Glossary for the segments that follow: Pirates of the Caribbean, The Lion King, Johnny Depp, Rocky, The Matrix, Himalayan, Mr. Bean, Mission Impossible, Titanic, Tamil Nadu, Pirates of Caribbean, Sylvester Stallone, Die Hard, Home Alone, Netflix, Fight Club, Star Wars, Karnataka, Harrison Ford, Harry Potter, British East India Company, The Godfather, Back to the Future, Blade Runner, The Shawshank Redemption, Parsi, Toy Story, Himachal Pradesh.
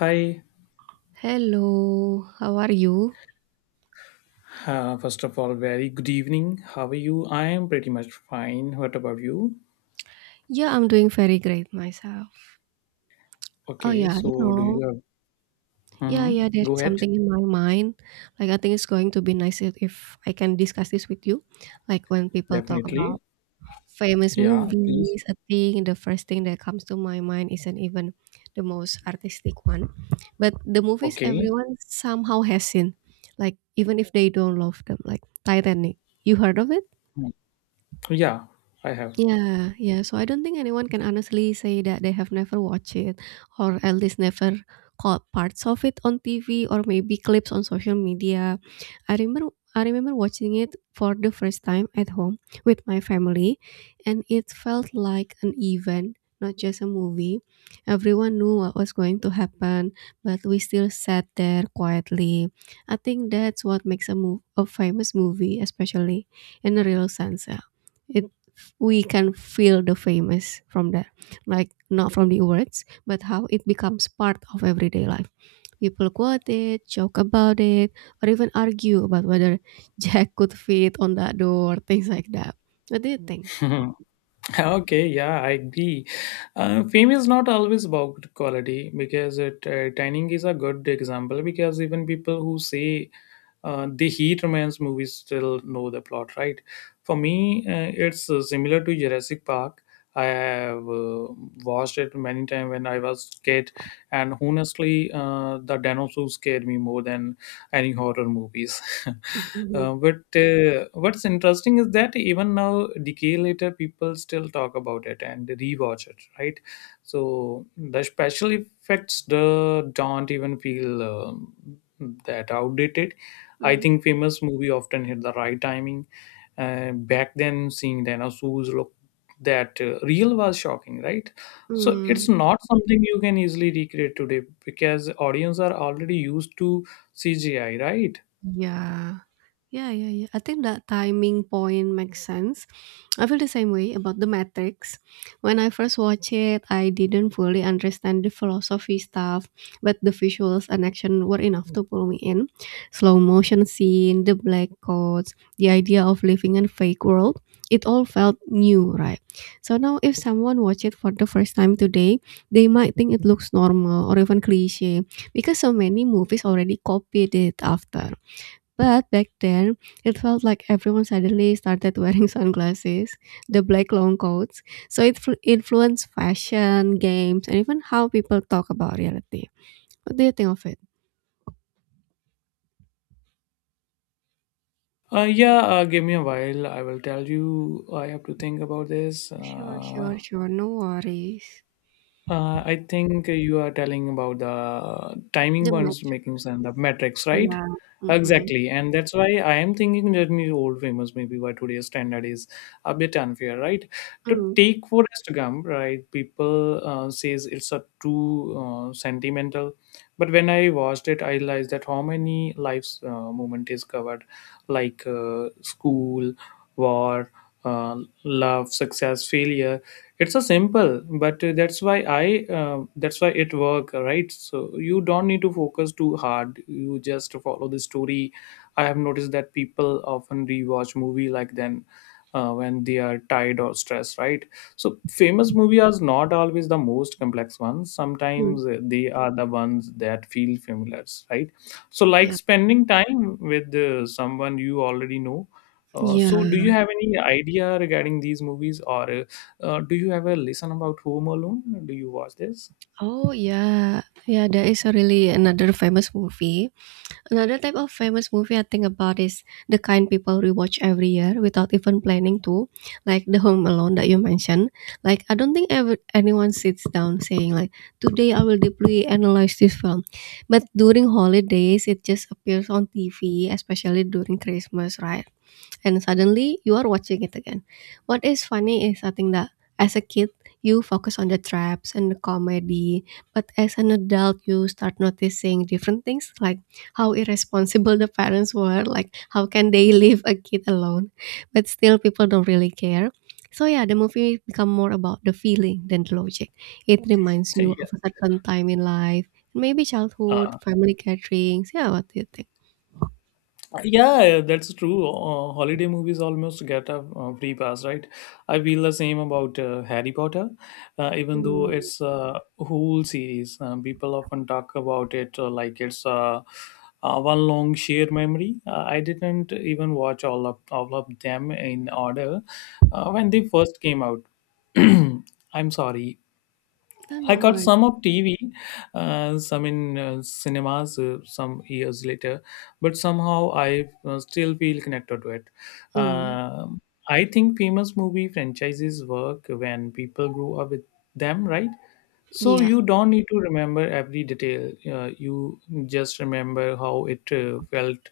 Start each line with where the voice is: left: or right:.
left: Hi,
right: Hello, how are you?
left: first of all, very good evening. How are you? I am pretty much fine. What about you?
right: Yeah, I'm doing very great myself. Oh
left: Okay,
right: yeah, you
left: so do you
right: know,
left: have?
right: yeah,
left: Hmm.
right: yeah, there
left: Go
right: is
left: ahead.
right: something in my mind. Like I think it's going to be nice if I can discuss this with you. Like when people talk about
left: Definitely.
right: famous
left: Yeah, please.
right: movies, I think the first thing that comes to my mind isn't even the most artistic one. But the movies
left: Okay.
right: everyone somehow has seen. Like even if they don't love them, like Titanic. You heard of it?
left: Mm. Yeah, I have.
right: Yeah, yeah. So I don't think anyone can honestly say that they have never watched it or at least never caught parts of it on TV or maybe clips on social media. I remember I remember watching it for the first time at home with my family, and it felt like an event, not just a movie. Everyone knew what was going to happen, but we still sat there quietly. I think that's what makes a move a famous movie, especially in a real sense. Yeah. It We can feel the famous from that, like not from the words but how it becomes part of everyday life. People quote it, joke about it, or even argue about whether jack could fit on that door, things like that. What do you think?
left: Okay, yeah, I agree. Fame is not always about quality because Shining is a good example because even people who say they hate romance movies still know the plot, right? For me, it's similar to Jurassic Park. I have watched it many times when I was kid, and honestly, the dinosaurs scared me more than any horror movies.
right: Mhm.
left: But what's interesting is that even now, decade later, people still talk about it and rewatch it, right? So the special effects don't even feel that outdated. I
right: Mhm.
left: think famous movie often hit the right timing, and back then seeing dinosaurs look that real was shocking, right? So it's
right: Mm,
left: not something you can easily recreate today because audience are already used to cgi, right.
right: yeah. Yeah, yeah, yeah. I think that timing point makes sense. I feel the same way about The Matrix. When I first watched it, I didn't fully understand the philosophy stuff, but the visuals and action were enough to pull me in. Slow motion scene, the black coats, the idea of living in a fake world. It all felt new, right? So now, if someone watch it for the first time today, they might think it looks normal or even cliche because so many movies already copied it after. But back then, it felt like everyone suddenly started wearing sunglasses, the black long coats. So it influenced fashion, games, and even how people talk about reality. What do you think of it?
left: Yeah Give me a while, I will tell you. I have to think about this.
right: Sure, sure, sure. No worries.
left: I think you are telling about the timing
right: The
left: ones
right: metro.
left: making sense, the metrics, right?
right: Yeah. Mm-hmm.
left: Exactly, and that's why I am thinking that Journey old famous maybe why today's standard is a bit unfair, right? To
right: Mm-hmm.
left: take for Instagram, right? People says it's a too sentimental, but when I watched it, I realized that how many lives moment is covered, like school, war, uh, love, success, failure. It's a simple but that's why it work, right? So you don't need to focus too hard, you just follow the story. I have noticed that people often rewatch movie like then when they are tired or stressed, right? So famous movies are not always the most complex ones, sometimes they are the ones that feel familiar, right? So like
right: Yeah.
left: spending time with someone you already know. So do
right: Yeah.
left: you have any idea regarding these movies or do you ever listen about Home Alone? Do you watch this?
right: Oh, yeah. Yeah, there is a really another famous movie. Another type of famous movie I think about is the kind people rewatch every year without even planning to, like The Home Alone that you mentioned. Like I don't think ever anyone sits down saying like today I will deeply analyze this film, but during holidays it just appears on TV, especially during Christmas, right? And suddenly you are watching it again. What is funny is I think that, as a kid, you focus on the traps and the comedy, but as an adult, you start noticing different things like how irresponsible the parents were, like how can they leave a kid alone? But still, people don't really care. So yeah, the movie become more about the feeling than the logic. It reminds you
left: Yeah.
right: of a certain time in life, maybe childhood,
left: uh,
right: family gatherings. Yeah, what do you think?
left: yeah, yeah, that's true. Holiday movies almost get a free pass, right? I feel the same about Harry Potter, even though
right: Mm,
left: it's a whole series. People often talk about it like it's one long shared memory. I didn't even watch all of them in order when they first came out. I'm sorry.
right: I don't
left: I
right: know
left: caught
right: what.
left: some of TV, some in cinemas some years later, but somehow I still feel connected to it.
right: Mm,
left: Um I think famous movie franchises work when people grew up with them, right? So
right: yeah.
left: you don't need to remember every detail. You just remember how it felt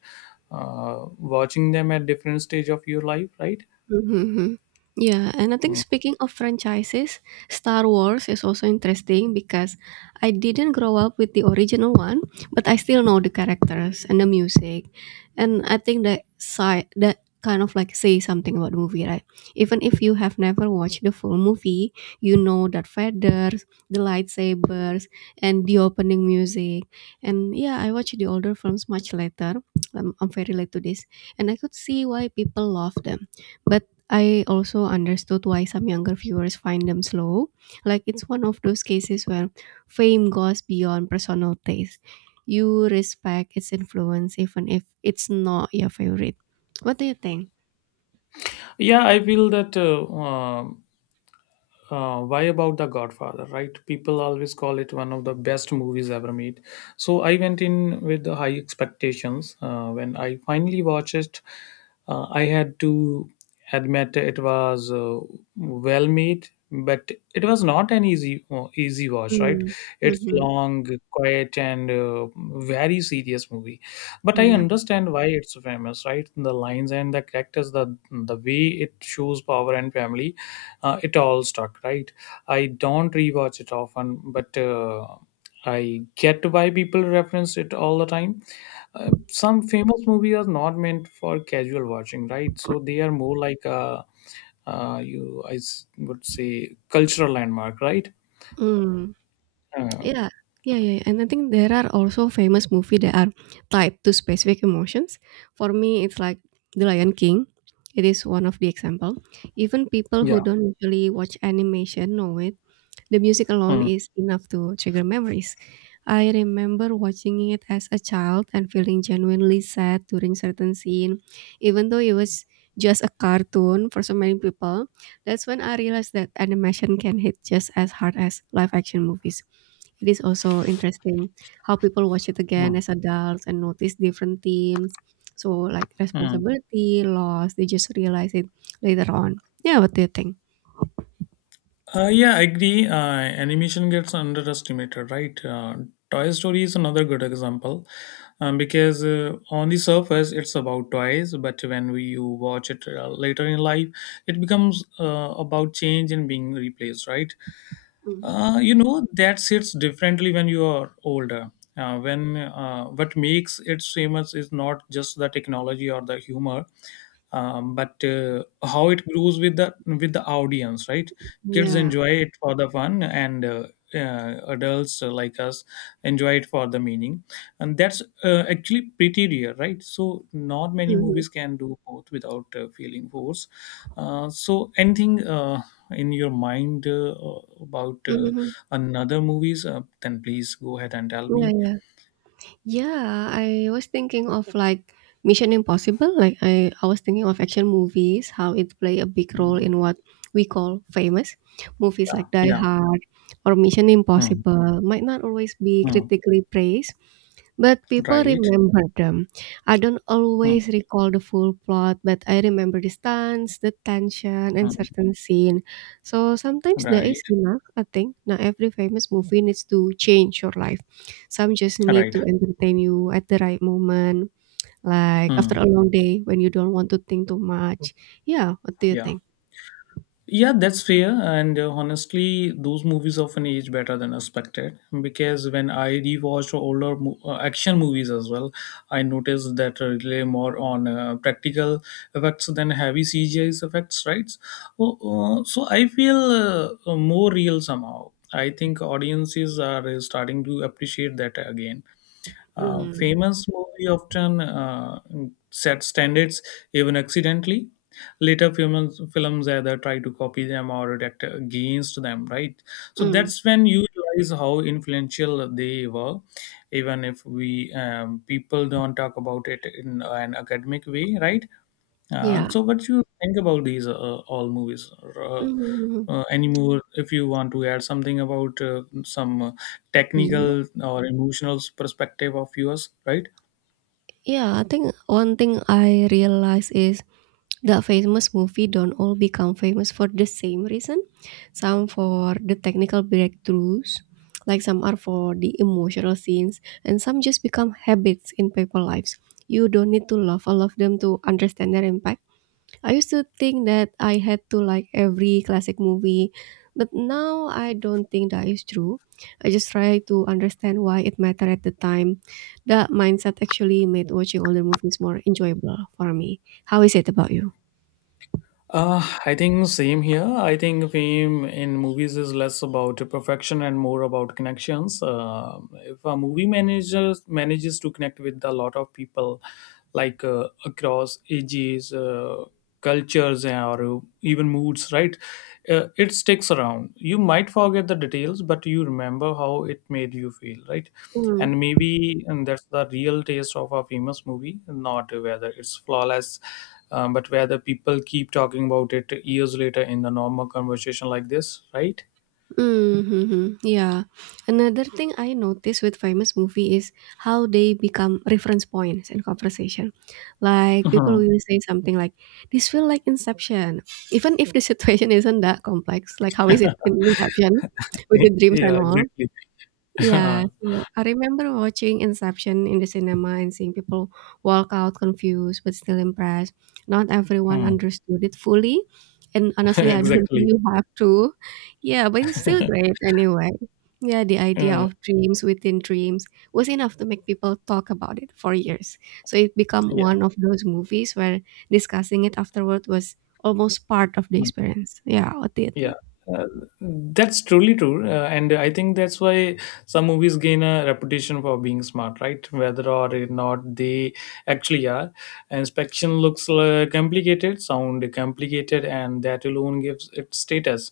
left: uh, watching them at different stage of your life, right?
right: Mhm. Yeah, and I think
left: Mm.
right: speaking of franchises, Star Wars is also interesting because I didn't grow up with the original one, but I still know the characters and the music. And I think that side that kind of like say something about the movie, right? Even if you have never watched the full movie, you know that feathers, the lightsabers, and the opening music. And yeah, I watched the older films much later. I'm very late to this, and I could see why people love them, but I also understood why some younger viewers find them slow. Like it's one of those cases where fame goes beyond personal taste. You respect its influence even if it's not your favorite. What do you think?
left: Yeah, I feel that. Um why about the godfather, right? People always call it one of the best movies ever made, so I went in with the high expectations. When I finally watched it, I had to admit it was well made, but it was not an easy watch, right?
right: Mm,
left: It's
right: hmm,
left: long, quiet, and very serious movie, but I
right: yeah.
left: understand why it's famous, right? The lines and the characters, the way it shows power and family, it all stuck, right? I don't rewatch it often, but I get why people reference it all the time. Some famous movies are not meant for casual watching, right? So they are more like a would say cultural landmark, right?
right: Mm,
left: uh,
right: yeah. Yeah, yeah, and I think there are also famous movie that are tied to specific emotions. For me, it's like The Lion King. It is one of the example. Even people
left: yeah.
right: who don't usually watch animation know it. The music alone
left: Mm,
right: is enough to trigger memories. I remember watching it as a child and feeling genuinely sad during certain scene, even though it was just a cartoon for so many people. That's when I realized that animation can hit just as hard as live action movies. It is also interesting how people watch it again
left: mm,
right: as adults and notice different themes. So like
left: mm.
right: responsibility, loss, they just realize it later on. Yeah, what do you think?
left: Yeah, I agree. Animation gets underestimated, right? Toy Story is another good example, because on the surface it's about toys, but when you watch it later in life, it becomes about change and being replaced, right?
right: Mhm.
left: You know that sits differently when you are older. When What makes it famous is not just the technology or the humor, but how it grows with the audience. Right, kids
right: Yeah.
left: enjoy it for the fun, and adults like us enjoy it for the meaning, and that's actually pretty rare, right? So not many
right: Mhm.
left: movies can do both without feeling force. So anything, in your mind about
right: Mhm.
left: another movies, then please go ahead and tell
right: Yeah,
left: me.
right: yeah. Yeah, I was thinking of like Mission Impossible. Like I was thinking of action movies, how it play a big role
left: Mm.
right: in what we call famous movies like Die
left: Yeah.
right: Hard or Mission
left: Mm.
right: Impossible might not always be
left: Mm.
right: critically praised, but people
left: Right.
right: remember them. I don't
left: Mm.
right: always recall the full plot, but I remember the stunts, the tension, and
left: Mm.
right: certain scene. So sometimes there
left: Right.
right: is enough, I think. Not every famous movie needs to change your life. Some just need
left: Right.
right: to entertain you at the right moment, like after
left: Mm.
right: a long day when you don't want to think too much. Yeah, what do you
left: Yeah.
right: think?
left: Yeah, that's fair. And honestly, those movies often age better than expected because when I rewatched older action movies as well, I noticed that rely more on practical effects than heavy CGI effects, right? So, so I feel more real somehow. I think audiences are starting to appreciate that again.
right: Mm,
left: Famous movie often set standards even accidentally. Later films, either try to copy them or react against them, right? So
right: mm,
left: that's when you realize how influential they were, even if we people don't talk about it in an academic way, right?
right: yeah.
left: So, what do you think about these all movies? Or, uh,
right: Mm,
left: any more, if you want to add something about some
right: yeah.
left: technical or emotional perspective of yours, right?
right: Yeah, I think one thing I realize is that famous movie don't all become famous for the same reason. Some for the technical breakthroughs, like some are for the emotional scenes, and some just become habits in people lives. You don't need to love all of them to understand their impact. I used to think that I had to like every classic movie, but now I don't think that is true. I just try to understand why it mattered at the time. That mindset actually made watching older movies more enjoyable for me. How is it about you?
left: I think same here. I think fame in movies is less about perfection and more about connections. If a movie manager manages to connect with a lot of people, like across ages, cultures, or even moods, right? It sticks around. You might forget the details, but you remember how it made you feel, right?
right: Hmm.
left: And maybe and that's the real taste of a famous movie, not whether it's flawless, but where the people keep talking about it years later in the normal conversation like this, right?
right: Mm-hmm. Yeah. Another thing I notice with famous movie is how they become reference points in conversation. Like people
left: Mhm.
right: will say something like, "This feel like Inception," even if the situation isn't that complex. Like how is it in Inception with the dreams
left: Yeah,
right: and all?
left: exactly.
right: Yeah, so I remember watching Inception in the cinema and seeing people walk out confused but still impressed. Not everyone
left: Hmm.
right: understood it fully, and honestly, I don't think
left: Exactly.
right: you have to. Yeah, but it's still great anyway. Yeah, the idea
left: Uh,
right: of dreams within dreams was enough to make people talk about it for years. So it became
left: yeah.
right: one of those movies where discussing it afterward was almost part of the
left: Hmm.
right: experience. Yeah, what do you
left: Yeah,
right: think?
left: uh, that's truly true, and I think that's why some movies gain a reputation for being smart, right? Whether or not they actually are. Inspection looks complicated, sound complicated, and that alone gives it status.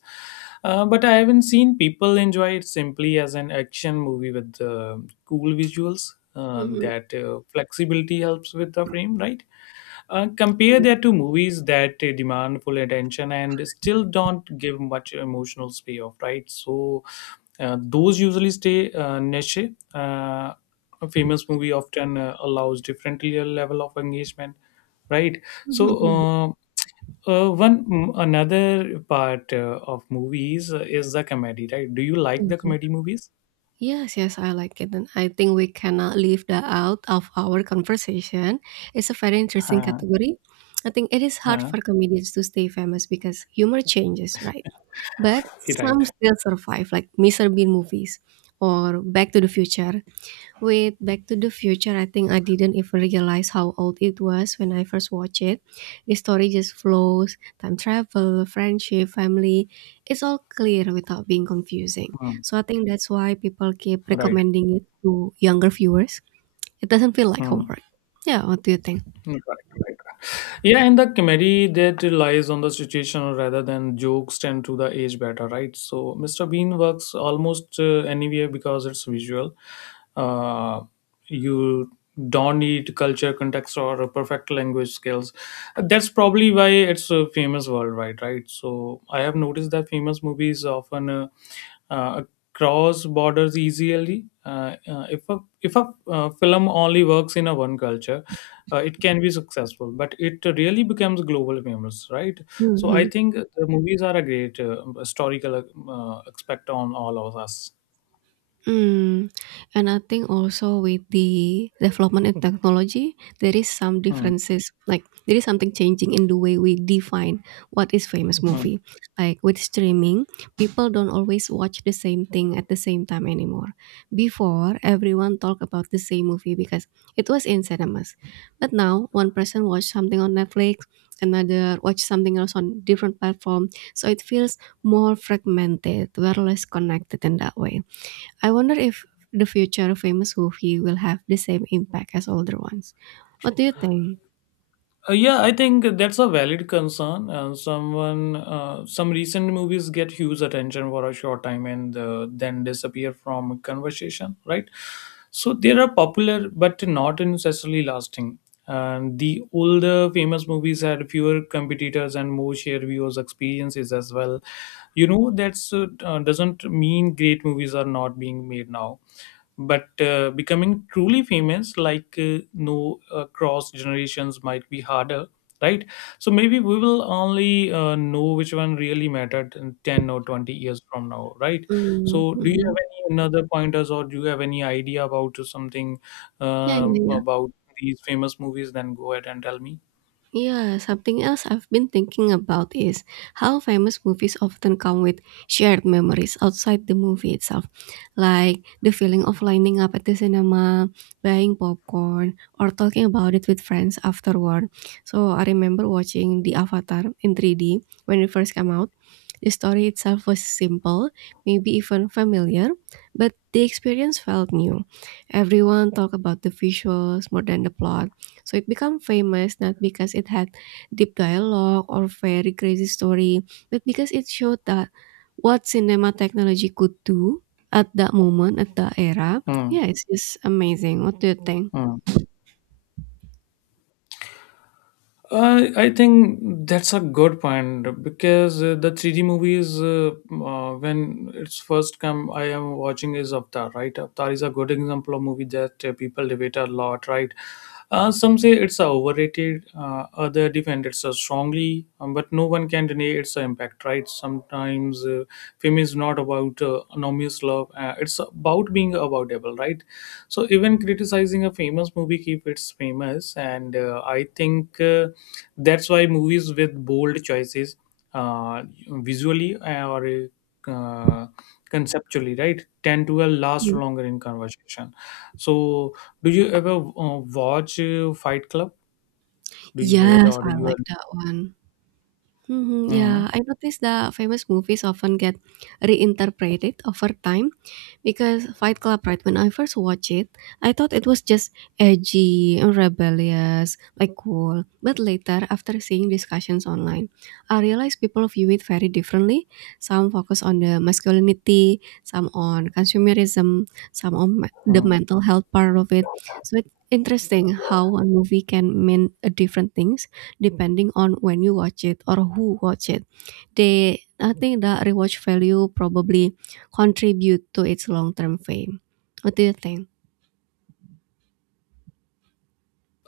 left: But I haven't seen people enjoy it simply as an action movie with cool visuals. That flexibility helps with the frame, right? Compare that to movies that demand full attention and still don't give much emotional payoff, right? So those usually stay niche. Uh, a famous movie often allows different level of engagement, right? So
right: Hmm.
left: another part of movies is the comedy, right? Do you like the comedy movies?
right: Yes, yes, I like it. And I think we cannot leave that out of our conversation. It's a very interesting
left: Uh,
right: category. I think it is hard
left: uh,
right: for comedians to stay famous because humor changes, right? But
left: right.
right: some still survive, like Mr. Bean movies or Back to the Future. With Back to the Future, I think I didn't even realize how old it was when I first watched it. The story just flows, time travel, friendship, family. It's all clear without being confusing.
left: Hmm.
right: So I think that's why people keep
left: Right.
right: recommending it to younger viewers. It doesn't feel like
left: Hmm.
right: homework. Yeah, what do you think?
left: Mm, correct, correct. Yeah, and the comedy that relies on the situation rather than jokes tend to the age better, right? So Mr. Bean works almost anywhere because it's visual. Uh, you don't need culture, context, or a perfect language skills. That's probably why it's famous worldwide, right? So I have noticed that famous movies often uh, cross borders easily. If a film only works in a one culture, it can be successful, but it really becomes global famous, right? So I
right: Mhm.
left: think the movies are a great historical aspect on all of us.
right: Mm, and I think also with the development in technology, there is some
left: Hmm.
right: differences. Like there is something changing in the way we define what is famous
left: Hmm.
right: movie. Like with streaming, people don't always watch the same thing at the same time anymore. Before, everyone talked about the same movie because it was in cinemas. But now, one person watched something on Netflix, another watched something else on different platform. So it feels more fragmented, we're less connected in that way. I wonder if the future famous movie will have the same impact as older ones. What do you think?
left: Yeah, I think that's a valid concern. Some recent movies get huge attention for a short time and then disappear from conversation, right? So they are popular but not necessarily lasting. And the older famous movies had fewer competitors and more shared viewers' experiences as well. You know, that's doesn't mean great movies are not being made now, but becoming truly famous like no across generations might be harder, right? So maybe we will only know which one really mattered in 10 or 20 years from now, right?
right: Mm,
left: So do you have
right: mhm.
left: any another pointers or do you have any idea about something
right: Yeah, yeah, yeah.
left: about these famous movies, then go ahead and tell me.
right: Yeah, something else I've been thinking about is how famous movies often come with shared memories outside the movie itself, like the feeling of lining up at the cinema, buying popcorn, or talking about it with friends afterward. So I remember watching The Avatar in 3D when it first came out. The story itself was simple, maybe even familiar, but the experience felt new. Everyone talked about the visuals more than the plot, so it became famous not because it had deep dialogue or very crazy story, but because it showed that what cinema technology could do at that moment, at that era.
left: Hmm.
right: Yeah, it's just amazing. What do you think?
left: Hmm. I think that's a good point because the 3D movies, when it's first come I am watching is Avatar, right? Avatar is a good example of movie that people debate a lot, right? Some say it's a overrated, other defend it so strongly, but no one can deny its impact, right? Sometimes fame is not about anonymous love, it's about being aboutable, right? So even criticizing a famous movie keep it's famous, and I think that's why movies with bold choices, uh, visually or uh, conceptually, right, tend to last
right: Mm.
left: longer in conversation. So, do you ever watch Fight Club? Do you hate
right: Yes,
left: or do
right: I
left: you?
right: like that one. Mhm, yeah,
left: Mm,
right: I noticed the famous movies often get reinterpreted over time, because Fight Club, right, when I first watched it, I thought it was just edgy and rebellious, like cool. But later, after seeing discussions online, I realized people view it very differently. Some focus on the masculinity, some on consumerism, some on the
left: mm.
right: mental health part of it. So it's interesting how one movie can mean a different things depending on when you watch it or who watch it. I think the rewatch value probably contribute to its long-term fame. What do you think?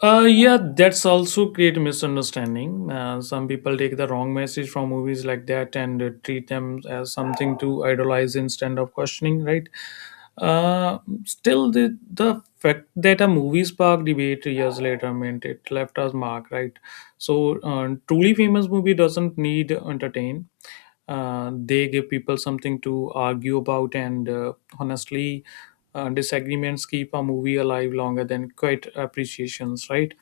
left: Yeah, that's also create misunderstanding. Some people take the wrong message from movies like that and treat them as something to idolize instead of questioning, right? Uh, Still, the fact that a movie sparked debate years later meant it left us mark, right? So, truly famous movie doesn't need entertain. They give people something to argue about, and honestly, disagreements keep a movie alive longer than quiet appreciations, right?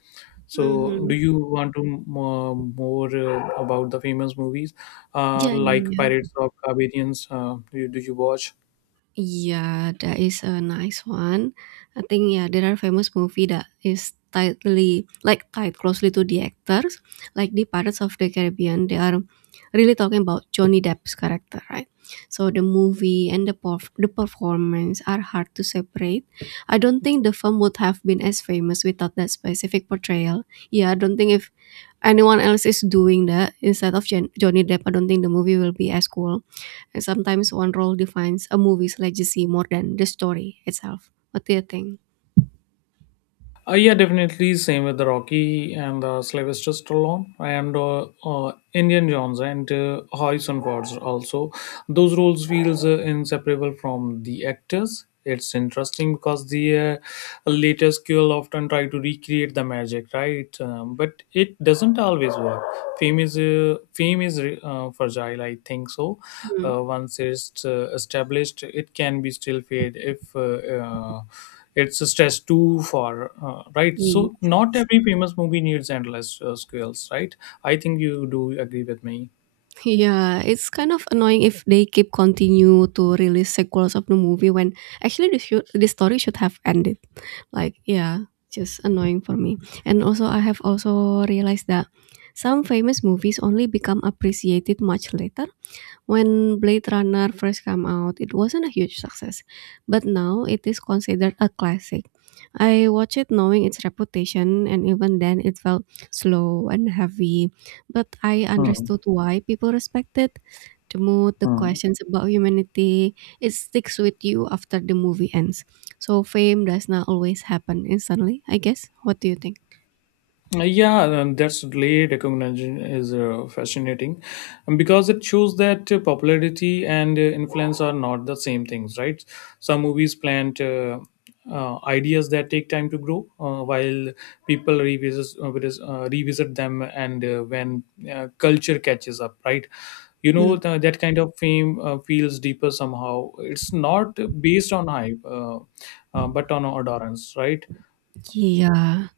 left: So, do
right: Mhm.
left: you want to more about the famous movies,
right: Yeah, yeah,
left: like
right: yeah.
left: Pirates of Caribbean? Do you watch?
right: Yeah, that is a nice one. I think yeah, there are famous movie that is tightly like tied closely to the actors. Like the Pirates of the Caribbean, they are really talking about Johnny Depp's character, right? So the movie and the the performance are hard to separate. I don't think the film would have been as famous without that specific portrayal. Yeah, I don't think if anyone else is doing that instead of Johnny Depp, I don't think the movie will be as cool. And sometimes one role defines a movie's legacy more than the story itself. What do you think?
left: Yeah, definitely. Same with the Rocky and the Sylvester Stallone and Indian Jones and Harrison Ford. Also, those roles feels inseparable from the actors. It's interesting because the later skill often try to recreate the magic, right? But it doesn't always work. Fame is fragile, I think so. Once it's established, it can be still fade if. It's a stress too far right.
right: Yeah.
left: So not every famous movie needs endless scales, right? I think you do agree with me.
right: Yeah, it's kind of annoying if they keep continue to release sequels of the movie when actually the story should have ended. Like yeah, just annoying for me. And also I have also realized that some famous movies only become appreciated much later. When Blade Runner first came out, it wasn't a huge success, but now it is considered a classic. I watched it knowing its reputation, and even then, it felt slow and heavy, but I
left: Hmm,
right: understood why people respect it. The mood, the
left: hmm.
right: questions about humanity, it sticks with you after the movie ends. So, fame does not always happen instantly, I guess. What do you think?
left: Yeah, that's late recognition is fascinating, because it shows that popularity and influence are not the same things, right? Some movies plant ideas that take time to grow, while people revisit them, and when culture catches up, right? You know
right: Mm.
left: that kind of fame feels deeper somehow. It's not based on hype, but on adherence, right?
right: Yeah,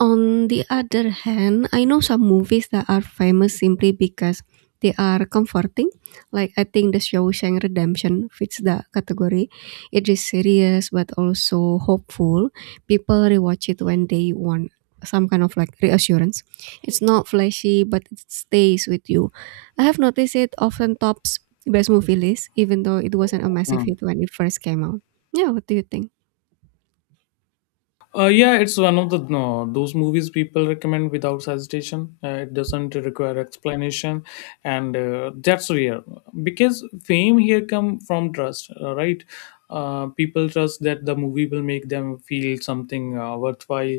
right: on the other hand, I know some movies that are famous simply because they are comforting. Like I think The Shawshank Redemption fits that category. It is serious but also hopeful. People rewatch it when they want some kind of like reassurance. It's not flashy but it stays with you. I have noticed it often tops best movie list even though it wasn't a massive hit when it first came out. Yeah, what do you think?
left: Yeah, it's one of the no, those movies people recommend without hesitation. It doesn't require explanation, and that's rare because fame here come from trust, right? People trust that the movie will make them feel something worthwhile,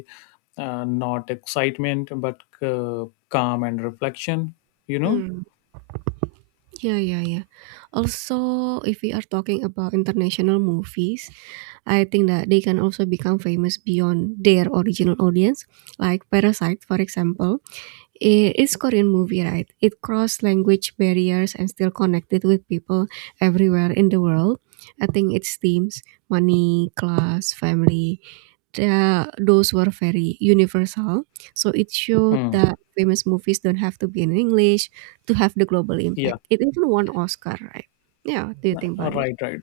left: not excitement, but calm and reflection. You know?
right: Hmm. Yeah, yeah, yeah. Also, if we are talking about international movies, I think that they can also become famous beyond their original audience. Like Parasite, for example, it's Korean movie, right? It crossed language barriers and still connected with people everywhere in the world. I think its themes, money, class, family, those were very universal. So it showed
left: Mm.
right: that famous movies don't have to be in English to have the global
left: Yeah.
right: impact. It even won Oscar, right? Yeah, what do you think about it?
left: Right. Right.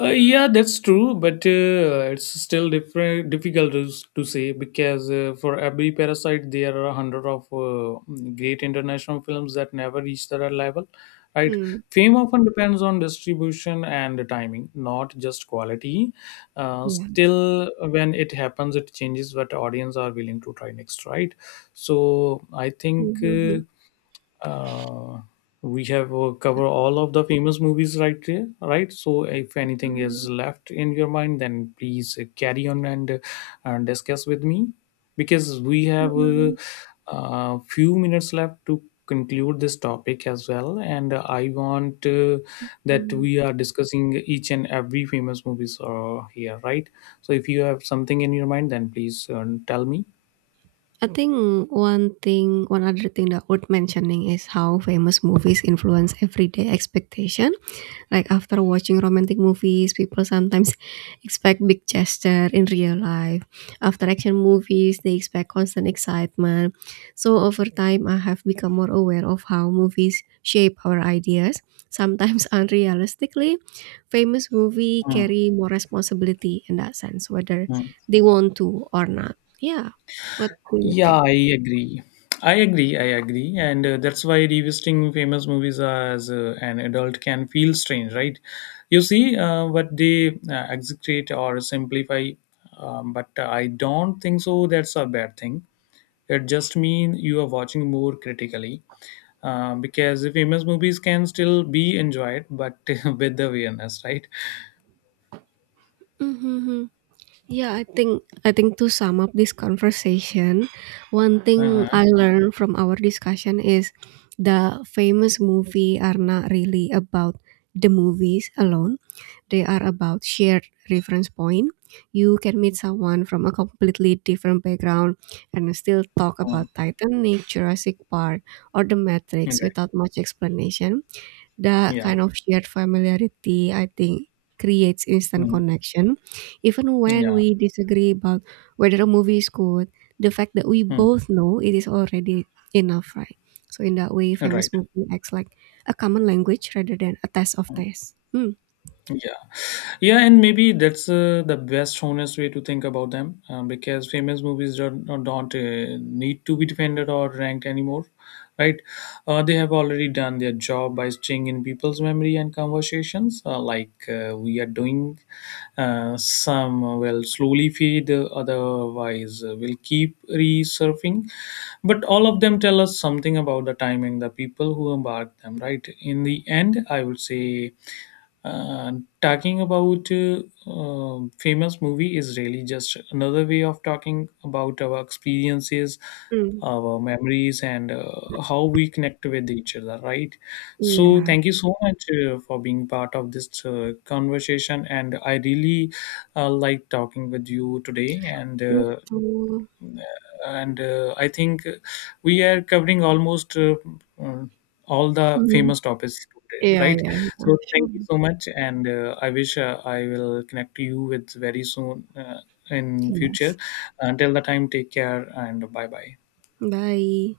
left: Yeah, that's true, but it's still difficult to, to say because for every parasite, there are a hundred of great international films that never reach that level, right?
right: Mm,
left: Fame often depends on distribution and the timing, not just quality.
right: yeah.
left: Still, when it happens, it changes what audience are willing to try next, right? So I think.
right: Mhm,
left: Uh, we have covered all of the famous movies right there, right? So if anything
right: mhm,
left: is left in your mind then please carry on and discuss with me because we have a
right: mhm,
left: few minutes left to conclude this topic as well, and I want that
right: mhm.
left: we are discussing each and every famous movies here, right? So if you have something in your mind then please tell me.
right: I think one thing, One other thing that worth mentioning is how famous movies influence everyday expectation. Like after watching romantic movies, people sometimes expect big gesture in real life. After action movies, they expect constant excitement. So over time, I have become more aware of how movies shape our ideas, sometimes unrealistically. Famous movie
left: Hmm,
right: carry more responsibility in that sense, whether
left: hmm.
right: they want to or not. Yeah. What do you
left: Yeah,
right: think?
left: I agree. I agree. I agree. And that's why revisiting famous movies as an adult can feel strange, right? You see what they execrate or simplify, but I don't think so. That's a bad thing. It just means you are watching more critically. Because the famous movies can still be enjoyed, but with awareness, right?
right: Mm-hmm. Yeah, I think to sum up this conversation, one thing
left: Uh-huh.
right: I learned from our discussion is the famous movie are not really about the movies alone. They are about shared reference point. You can meet someone from a completely different background and still talk
left: Uh,
right: about Titanic, Jurassic Park, or The Matrix
left: right.
right: without much explanation. That
left: Yeah.
right: kind of shared familiarity, I think, creates instant
left: Mm.
right: connection. Even when
left: Yeah.
right: we disagree about whether a movie is good, the fact that we
left: Mm.
right: both know it is already enough, right? So in that way,
left: Right.
right: famous movie acts like a common language rather than a test of tests. Hmm.
left: Yeah, yeah, and maybe that's the best honest way to think about them, because famous movies don't need to be defended or ranked anymore, right? They have already done their job by staying in people's memory and conversations, like we are doing. Some will slowly fade, otherwise will keep resurfing, but all of them tell us something about the timing, the people who embarked them, right? In the end, I would say. Uh, Talking about famous movie is really just another way of talking about our experiences,
right: Hmm.
left: our memories, and how we connect with each other, right?
right: Iya,
left: So, thank you so much for being part of this conversation, and I really like talking with you today. And
right: itu.
left: I think we are covering almost uh, all the
right: Mhm.
left: famous topics today,
right: Yeah.
left: right?
right: Iya, iya.
left: So thank
right: Sure.
left: you so much and I wish I will connect to you with very soon in future.
right: Yes.
left: Until the time, take care and bye bye.
right: Bye.